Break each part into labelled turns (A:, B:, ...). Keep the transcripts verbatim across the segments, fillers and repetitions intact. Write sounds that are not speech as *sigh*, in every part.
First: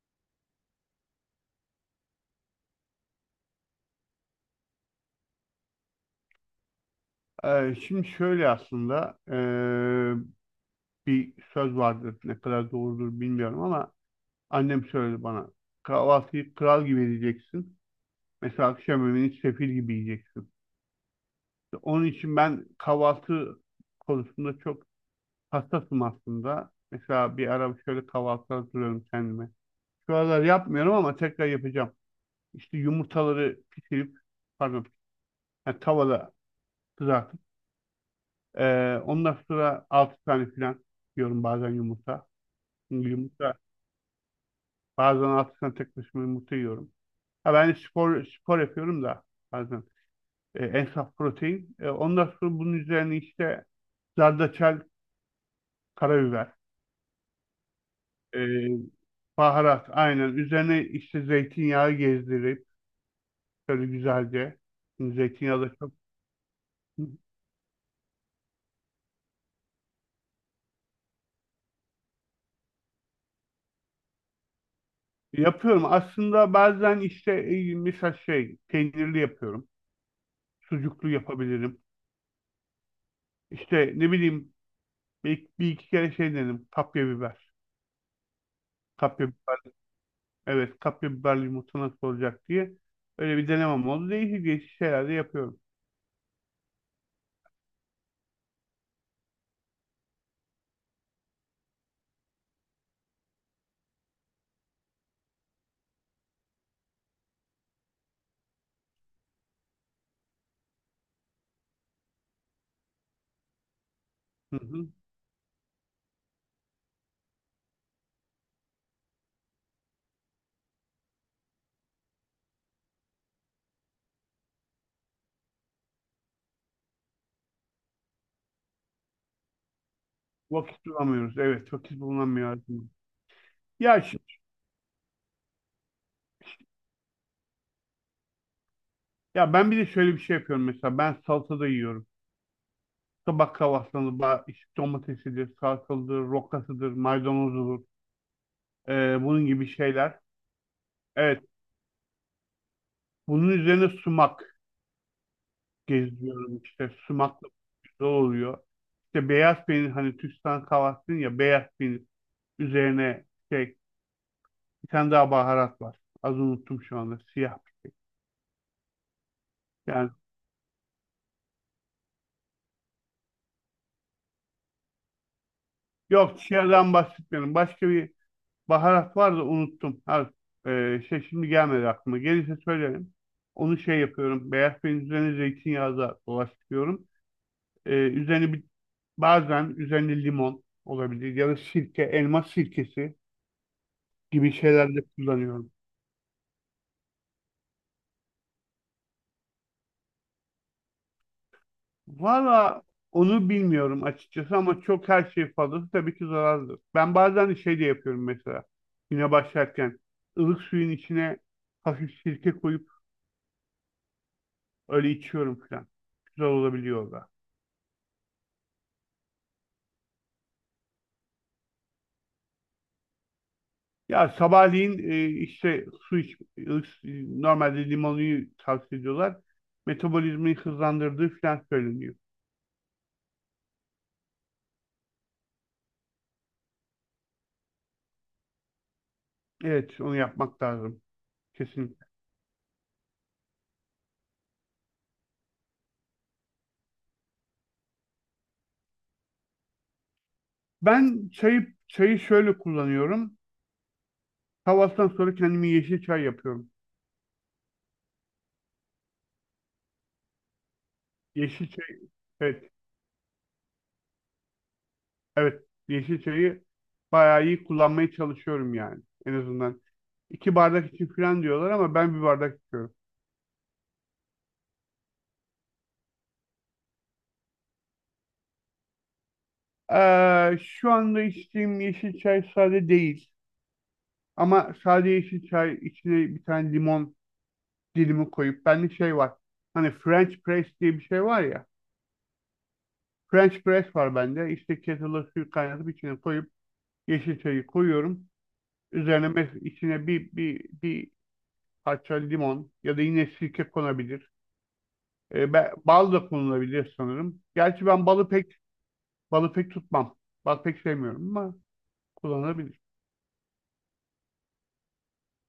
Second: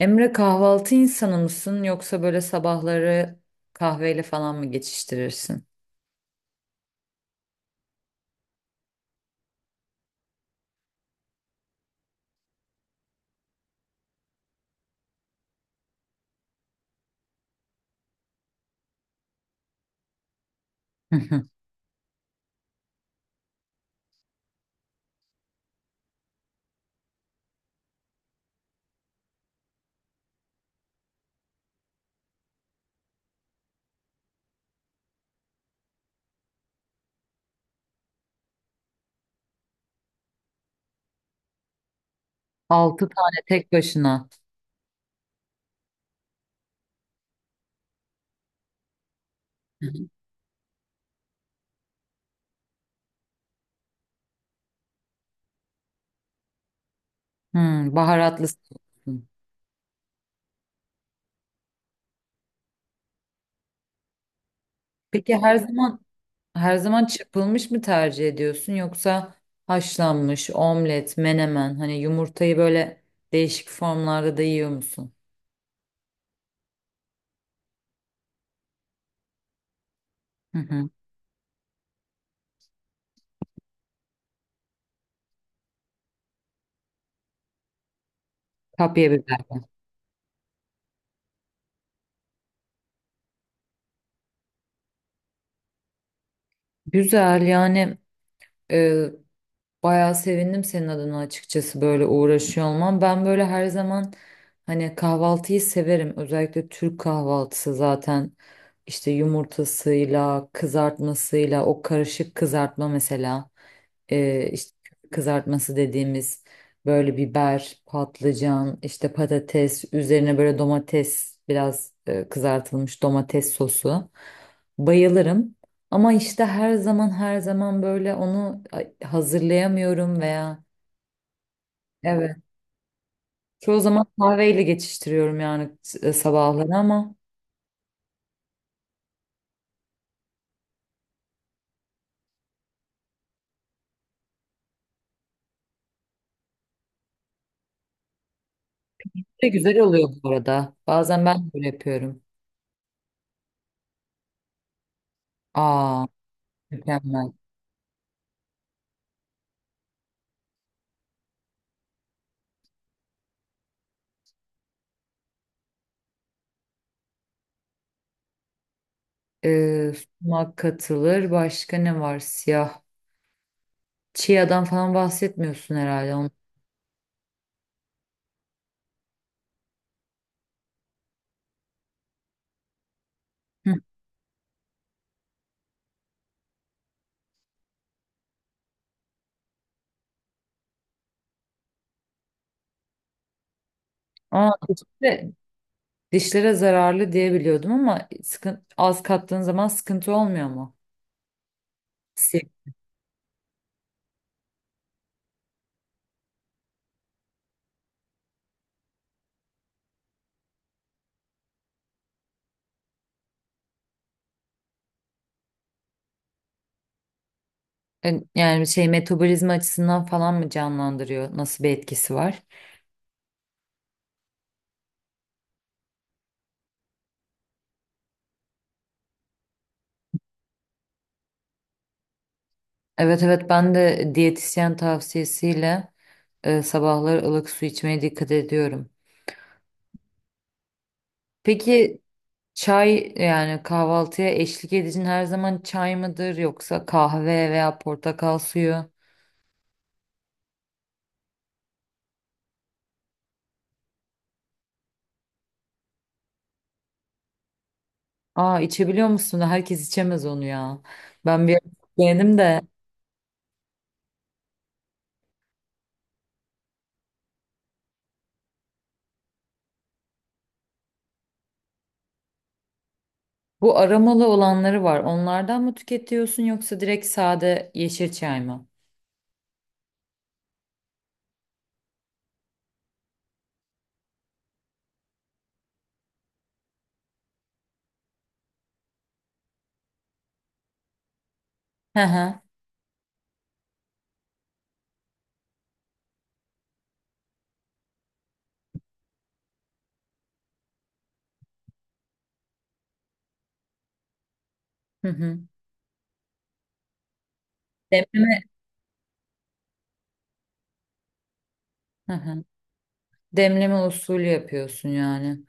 A: Emre kahvaltı insanı mısın yoksa böyle sabahları kahveyle falan mı geçiştirirsin?
B: Ee, şimdi şöyle aslında ee, bir söz vardır ne kadar doğrudur bilmiyorum ama annem söyledi bana kahvaltıyı kral gibi edeceksin mesela akşam yemeğini sefil gibi yiyeceksin.
A: *laughs* Hı hı.
B: Onun için ben kahvaltı konusunda çok hassasım aslında. Mesela bir ara şöyle kahvaltı hazırlıyorum kendime. Şu aralar yapmıyorum ama tekrar yapacağım. İşte yumurtaları pişirip pardon yani tavada kızartıp ee, ondan sonra altı tane falan yiyorum bazen yumurta.
A: Altı tane
B: Yumurta.
A: tek başına.
B: Bazen altı tane tek başıma yumurta yiyorum. Ha, ben spor spor yapıyorum da bazen.
A: Hı hı.
B: E, en saf protein. E, ondan sonra bunun üzerine işte zerdeçal, karabiber,
A: Hmm, baharatlısın.
B: e, baharat aynen. Üzerine işte zeytinyağı gezdirip şöyle güzelce. Şimdi
A: Peki her
B: zeytinyağı da çok
A: zaman her zaman çırpılmış mı tercih ediyorsun yoksa haşlanmış, omlet, menemen hani yumurtayı böyle değişik formlarda da yiyor musun?
B: yapıyorum. Aslında bazen işte e, mesela şey peynirli yapıyorum.
A: Hı hı.
B: Sucuklu yapabilirim. İşte ne bileyim bir, bir iki kere şey dedim. Kapya biber.
A: Kapya
B: Kapya
A: biberle.
B: biber. Evet, kapya biberli yumurta nasıl olacak diye öyle bir denemem oldu. Değişik değişik şeyler de yapıyorum.
A: Güzel yani. E, Bayağı sevindim senin adına açıkçası böyle uğraşıyor olman. Ben böyle her zaman hani kahvaltıyı severim. Özellikle Türk kahvaltısı zaten işte yumurtasıyla, kızartmasıyla, o karışık kızartma mesela. Ee,
B: Hı
A: işte
B: hı.
A: kızartması dediğimiz böyle biber, patlıcan, işte patates, üzerine böyle domates, biraz e, kızartılmış domates sosu. Bayılırım. Ama işte her zaman her zaman böyle onu ay- hazırlayamıyorum veya
B: Vakit bulamıyoruz. Evet, vakit
A: evet.
B: bulunamıyor, aslında.
A: Çoğu
B: Ya
A: zaman
B: şimdi,
A: kahveyle geçiştiriyorum yani, s- e, sabahları ama
B: ya ben bir de şöyle bir şey yapıyorum mesela. Ben salata da yiyorum. Sabah kahvaltısında ba- işte domatesidir, salatalıdır, rokasıdır, maydanozudur. Ee, bunun
A: ne
B: gibi
A: güzel oluyor
B: şeyler.
A: bu arada. Bazen
B: Evet,
A: ben böyle yapıyorum.
B: bunun üzerine sumak
A: Aa,
B: gezdiriyorum işte.
A: mükemmel.
B: Sumakla güzel oluyor. İşte beyaz peynir hani Türkistan kahvaltısının ya beyaz peynir üzerine şey. Bir tane daha baharat var. Az unuttum şu anda. Siyah.
A: Ee,
B: Yani
A: Sumak katılır. Başka ne var? Siyah. Chia'dan falan bahsetmiyorsun herhalde. Onu.
B: yok siyahdan bahsetmiyorum. Başka bir baharat var da unuttum. Ha, e, şey şimdi gelmedi aklıma. Gelirse söylerim.
A: Hı.
B: Onu şey yapıyorum. Beyaz peynirin üzerine zeytinyağı da dolaştırıyorum. E, üzerine bir, bazen üzerine limon olabilir ya da sirke, elma sirkesi
A: Aa,
B: gibi şeyler de
A: dişlere,
B: kullanıyorum.
A: dişlere zararlı diye biliyordum ama sıkın- az kattığın zaman sıkıntı olmuyor mu?
B: Valla onu bilmiyorum açıkçası ama çok her şey fazlası tabii ki zararlıdır. Ben bazen şey de yapıyorum mesela güne başlarken ılık suyun içine hafif sirke koyup öyle içiyorum falan. Güzel olabiliyor o da.
A: E, Yani şey, metabolizma açısından falan mı canlandırıyor? Nasıl bir etkisi var?
B: Ya sabahleyin e, işte su iç, ılık, su- normalde limonluyu tavsiye ediyorlar. Metabolizmayı hızlandırdığı falan söyleniyor.
A: Evet, evet, ben de diyetisyen tavsiyesiyle e, sabahları ılık su içmeye dikkat ediyorum.
B: Evet onu yapmak lazım
A: Peki
B: kesinlikle.
A: çay, yani kahvaltıya eşlik edicin her zaman çay mıdır yoksa kahve veya portakal suyu?
B: Ben çayı, çayı şöyle kullanıyorum. Kahvaltıdan sonra kendime yeşil çay yapıyorum.
A: Aa, içebiliyor musun? Herkes içemez onu ya. Ben bir ara
B: Yeşilçay.
A: beğendim de
B: Evet, evet. Yeşilçay'ı bayağı iyi kullanmaya çalışıyorum yani en azından. İki bardak için falan diyorlar ama ben bir bardak içiyorum.
A: bu aromalı olanları var. Onlardan mı tüketiyorsun yoksa direkt sade yeşil çay mı?
B: Ee, şu anda içtiğim yeşil çay sade değil ama sade yeşil çay içine bir tane limon dilimi koyup bende şey var. Hani French press diye bir şey var ya.
A: Hı hı.
B: French press var bende. İşte kettle'a suyu kaynatıp içine koyup yeşil çayı koyuyorum. Üzerine mes- içine bir, bir, bir parça limon ya da yine sirke konabilir.
A: Hı hı.
B: E, be- bal da kullanılabilir sanırım. Gerçi ben balı
A: Demleme.
B: pek balı pek tutmam. Bal pek sevmiyorum ama
A: Hı hı.
B: kullanılabilir.
A: Demleme usulü yapıyorsun yani.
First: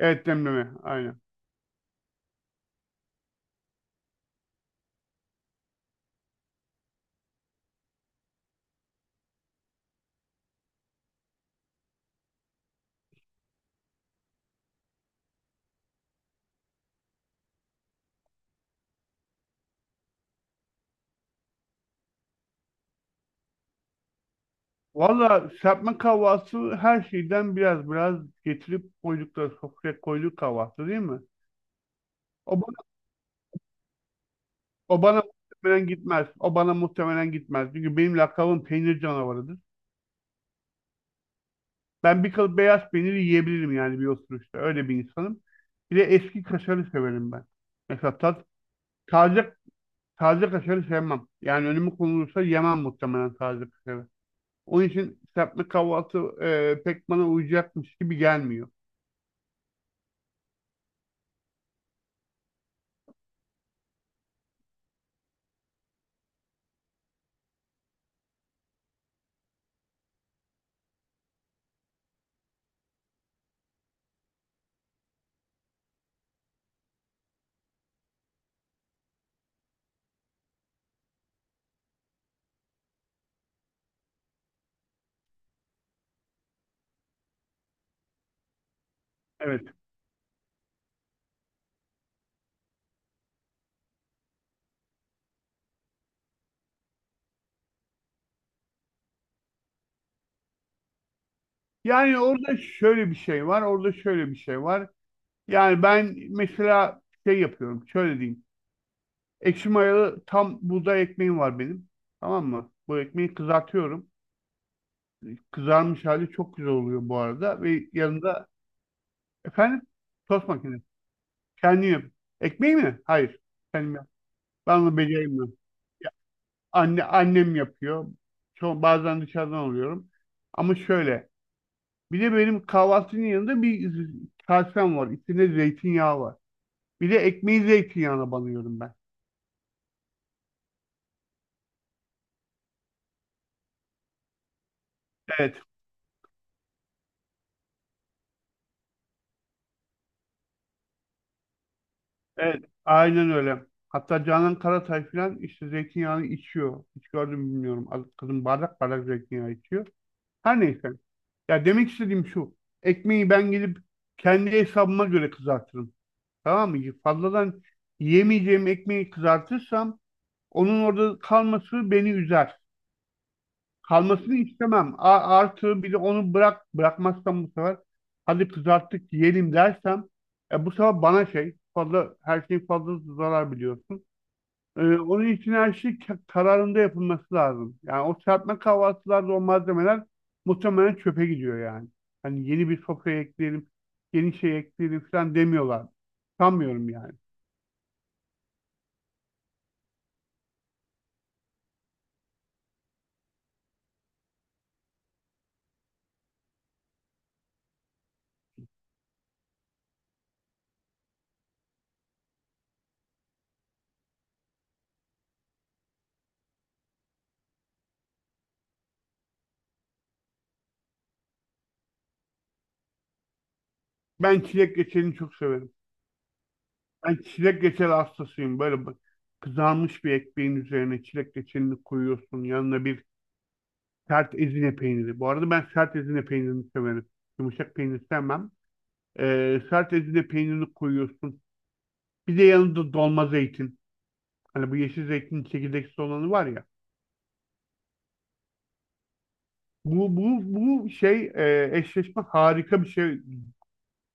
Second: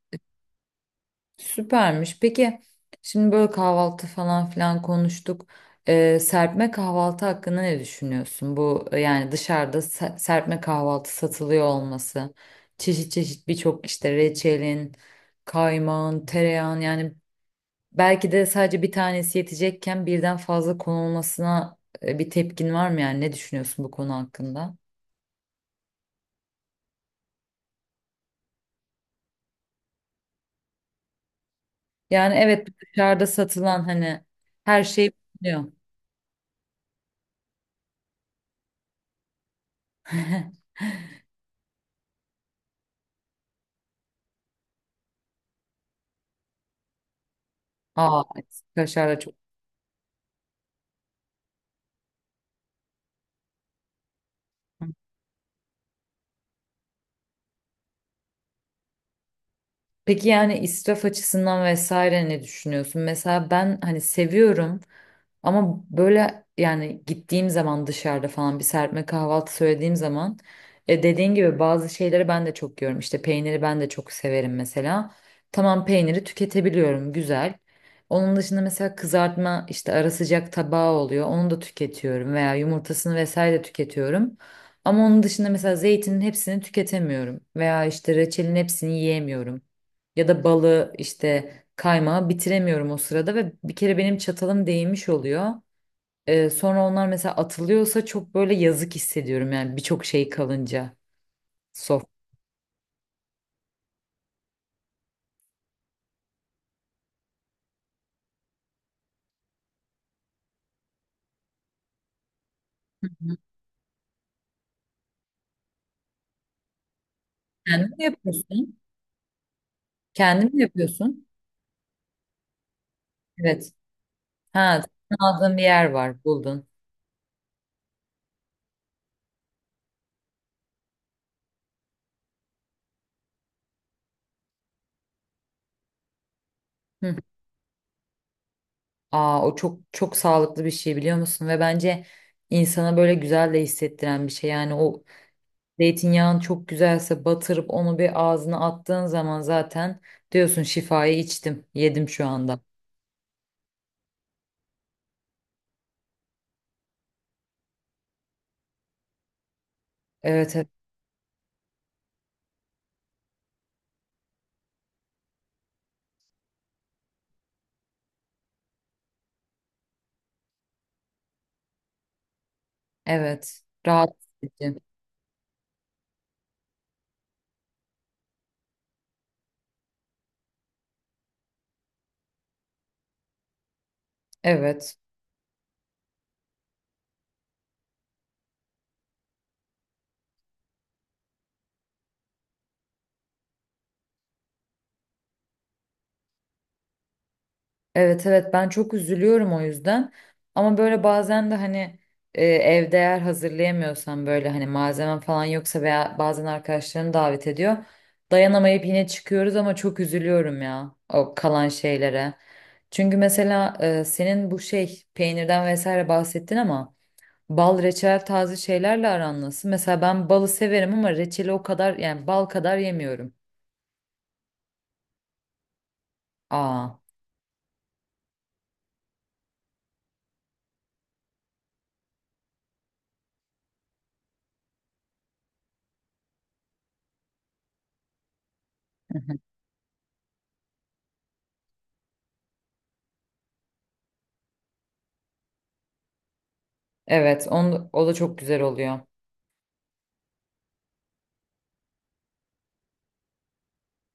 B: Evet demleme aynen.
A: Süpermiş. Peki, şimdi böyle kahvaltı falan filan konuştuk. Ee, serpme kahvaltı hakkında ne düşünüyorsun? Bu, e, yani dışarıda se- serpme kahvaltı satılıyor olması. Çeşit çeşit birçok işte reçelin, kaymağın, tereyağın, yani belki de sadece bir tanesi yetecekken birden fazla konulmasına e, bir tepkin var mı, yani ne düşünüyorsun bu konu hakkında?
B: Valla serpme kahvaltısı her şeyden biraz biraz getirip koydukları sofraya koyduk kahvaltı değil mi?
A: Yani
B: O
A: evet,
B: bana,
A: dışarıda satılan hani her
B: o
A: şey
B: bana
A: bulunuyor.
B: muhtemelen gitmez. O bana muhtemelen gitmez. Çünkü benim lakabım peynir canavarıdır.
A: *laughs*
B: Ben bir kalıp beyaz peyniri yiyebilirim yani bir oturuşta. Öyle bir insanım. Bir de eski kaşarı severim ben. Mesela
A: Aa,
B: tat,
A: evet. Kaşar da çok.
B: taze Taze kaşarı sevmem. Yani önüme konulursa yemem muhtemelen taze kaşarı. Onun için serpme kahvaltı e, pek bana uyacakmış gibi gelmiyor.
A: Peki yani israf açısından vesaire ne düşünüyorsun? Mesela ben hani seviyorum. Ama böyle yani gittiğim zaman dışarıda falan bir serpme kahvaltı söylediğim zaman, e, dediğin gibi bazı şeyleri ben de çok yiyorum. İşte peyniri ben de çok severim mesela. Tamam, peyniri tüketebiliyorum, güzel. Onun dışında mesela kızartma, işte ara sıcak tabağı oluyor. Onu da tüketiyorum veya yumurtasını vesaire de tüketiyorum. Ama onun dışında mesela zeytinin hepsini tüketemiyorum veya işte reçelin hepsini yiyemiyorum.
B: Evet.
A: Ya da balı, işte kaymağı bitiremiyorum o sırada ve bir kere benim çatalım değmiş oluyor. Ee, sonra onlar mesela atılıyorsa çok böyle yazık hissediyorum yani, birçok şey kalınca. Sof.
B: Yani orada şöyle bir şey var, orada şöyle bir şey var. Yani ben mesela şey yapıyorum, şöyle diyeyim. Ekşi mayalı tam buğday ekmeğim var benim. Tamam mı? Bu ekmeği kızartıyorum. Kızarmış hali çok güzel oluyor bu arada. Ve
A: Kendin mi
B: yanında,
A: yapıyorsun?
B: efendim, tost
A: Kendin mi
B: makinesi.
A: yapıyorsun?
B: Kendim yap. Ekmeği mi? Hayır.
A: Evet.
B: Kendim yap. Ben
A: Ha,
B: onu
A: aldığın
B: beceremiyorum.
A: bir yer var, buldun.
B: Anne, annem yapıyor. Çok, bazen dışarıdan alıyorum. Ama şöyle. Bir de benim kahvaltının yanında bir z- kasem var. İçinde zeytinyağı var. Bir
A: Hı.
B: de ekmeği zeytinyağına banıyorum ben.
A: Aa, o çok çok sağlıklı bir şey, biliyor musun? Ve bence insana böyle güzel de hissettiren bir şey. Yani o
B: Evet.
A: zeytinyağın çok güzelse batırıp onu bir ağzına attığın zaman zaten diyorsun, şifayı içtim, yedim şu anda.
B: Evet. Aynen öyle. Hatta Canan Karatay falan işte zeytinyağını içiyor. Hiç gördüm mü bilmiyorum. Az- Kadın bardak bardak zeytinyağı içiyor.
A: Evet.
B: Her neyse. Ya demek istediğim şu. Ekmeği ben gidip kendi hesabıma göre kızartırım. Tamam mı? Fazladan yemeyeceğim ekmeği kızartırsam, onun orada kalması beni üzer.
A: Evet, rahatsız
B: Kalmasını
A: edici.
B: istemem. A- artı bir de onu bırak bırakmazsam bu sefer hadi kızarttık yiyelim dersem e, bu sefer bana şey fazla her şey fazla zarar biliyorsun. E,
A: Evet.
B: onun için her şey ka- kararında yapılması lazım. Yani o serpme kahvaltılarda o malzemeler muhtemelen çöpe gidiyor yani. Hani yeni bir sofra ekleyelim, yeni şey ekleyelim falan demiyorlar. Sanmıyorum yani.
A: Evet, evet, ben çok üzülüyorum o yüzden. Ama böyle bazen de hani, e, evde eğer hazırlayamıyorsan, böyle hani malzemem falan yoksa veya bazen arkadaşlarını davet ediyor. Dayanamayıp yine çıkıyoruz ama çok üzülüyorum ya o kalan şeylere. Çünkü mesela e, senin bu şey peynirden vesaire bahsettin ama bal, reçel, taze şeylerle aran nasıl? Mesela ben balı severim ama reçeli o kadar, yani bal kadar yemiyorum.
B: Ben çilek reçelini çok severim.
A: Aa.
B: Ben çilek reçeli hastasıyım. Böyle bak- kızarmış bir ekmeğin üzerine çilek reçelini koyuyorsun. Yanına bir sert ezine peyniri. Bu arada ben sert ezine peynirini severim. Yumuşak peynir sevmem. Ee, sert ezine peynirini koyuyorsun. Bir de yanında dolma zeytin. Hani bu yeşil zeytin çekirdeksiz olanı var ya.
A: Evet, on, o da çok güzel oluyor.
B: Bu, bu, bu şey e, eşleşme harika bir şey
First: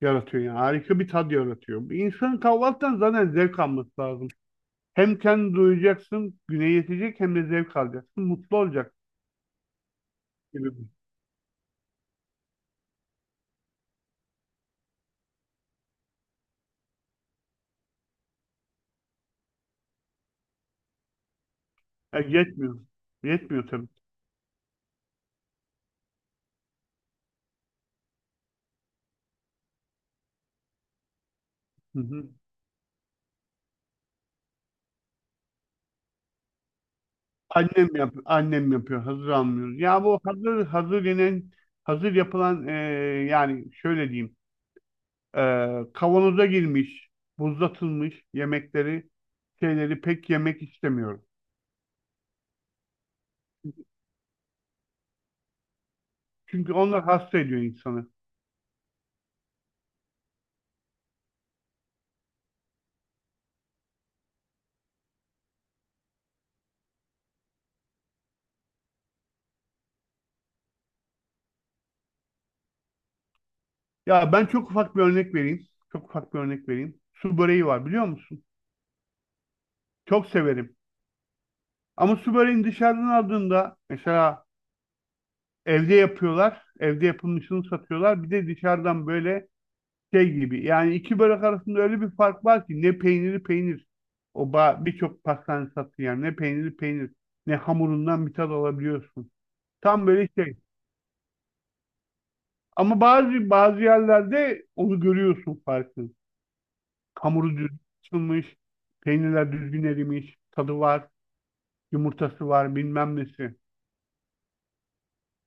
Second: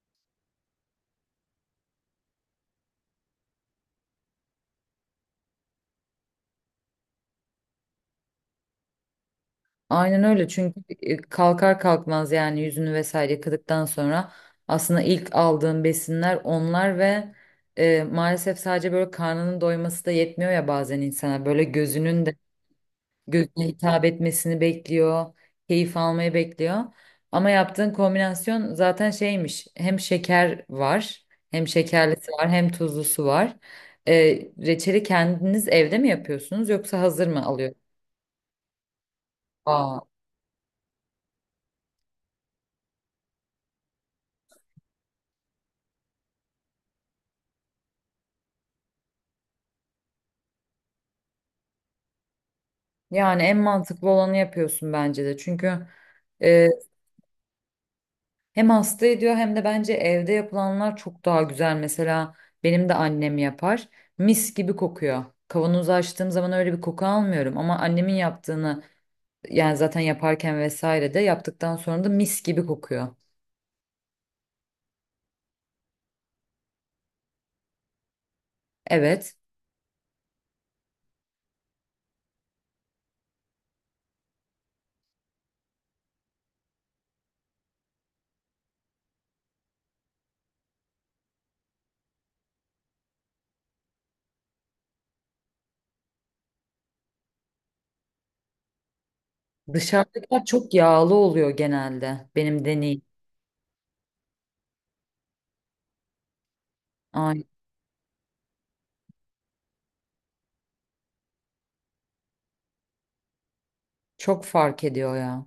B: yaratıyor yani. Harika bir tad yaratıyor. Bir insanın kahvaltıdan zaten zevk alması lazım. Hem kendi duyacaksın, güne yetecek hem de zevk alacaksın. Mutlu olacaksın
A: Aynen öyle,
B: gibi.
A: çünkü e, kalkar kalkmaz yani yüzünü vesaire yıkadıktan sonra aslında ilk aldığın besinler onlar ve e, maalesef sadece böyle karnının doyması da yetmiyor ya, bazen insana böyle
B: Ya
A: gözünün de
B: yetmiyor.
A: gözüne
B: Yetmiyor tabii.
A: hitap etmesini bekliyor, keyif almayı bekliyor. Ama yaptığın kombinasyon zaten şeymiş, hem şeker var, hem
B: Hı hı.
A: şekerlisi var, hem tuzlusu var. E, Reçeli kendiniz evde mi yapıyorsunuz yoksa hazır mı alıyorsunuz?
B: Annem yap annem yapıyor. Hazır almıyoruz.
A: Aa,
B: Ya bu hazır hazır yenen hazır yapılan e, yani şöyle diyeyim. e, Kavanoza girmiş, buzlatılmış yemekleri, şeyleri pek yemek istemiyorum.
A: yani en mantıklı olanı yapıyorsun bence de. Çünkü e,
B: Çünkü onlar hasta ediyor insanı.
A: hem hasta ediyor, hem de bence evde yapılanlar çok daha güzel. Mesela benim de annem yapar. Mis gibi kokuyor. Kavanozu açtığım zaman öyle bir koku almıyorum ama annemin yaptığını, yani zaten yaparken vesaire de yaptıktan sonra da mis gibi kokuyor.
B: Ya ben çok ufak bir örnek vereyim. Çok ufak bir örnek vereyim. Su böreği var biliyor musun?
A: Evet.
B: Çok severim. Ama su böreğini dışarıdan aldığında mesela evde yapıyorlar. Evde yapılmışını satıyorlar. Bir de dışarıdan böyle şey gibi. Yani iki börek arasında öyle bir fark var ki ne peyniri peynir. O ba- birçok pastane sattığı yer ne peyniri peynir ne hamurundan bir tad alabiliyorsun. Tam böyle
A: Dışarıdakiler
B: şey.
A: çok yağlı oluyor genelde benim deneyim.
B: Ama bazı bazı yerlerde onu görüyorsun farkını. Hamuru düzgün açılmış, peynirler düzgün erimiş, tadı var, yumurtası var, bilmem nesi.
A: Çok fark ediyor ya.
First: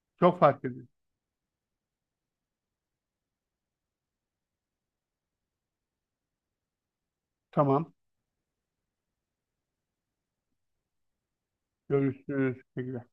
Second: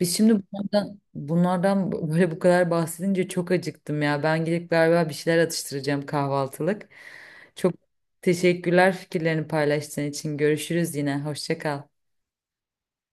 A: Biz şimdi
B: Çok fark ediyor.
A: bunlardan, bunlardan böyle bu kadar bahsedince çok acıktım ya. Ben gidip galiba bir şeyler atıştıracağım kahvaltılık. Çok
B: Tamam.
A: teşekkürler fikirlerini paylaştığın için. Görüşürüz yine. Hoşça kal.
B: Görüşürüz. Teşekkürler.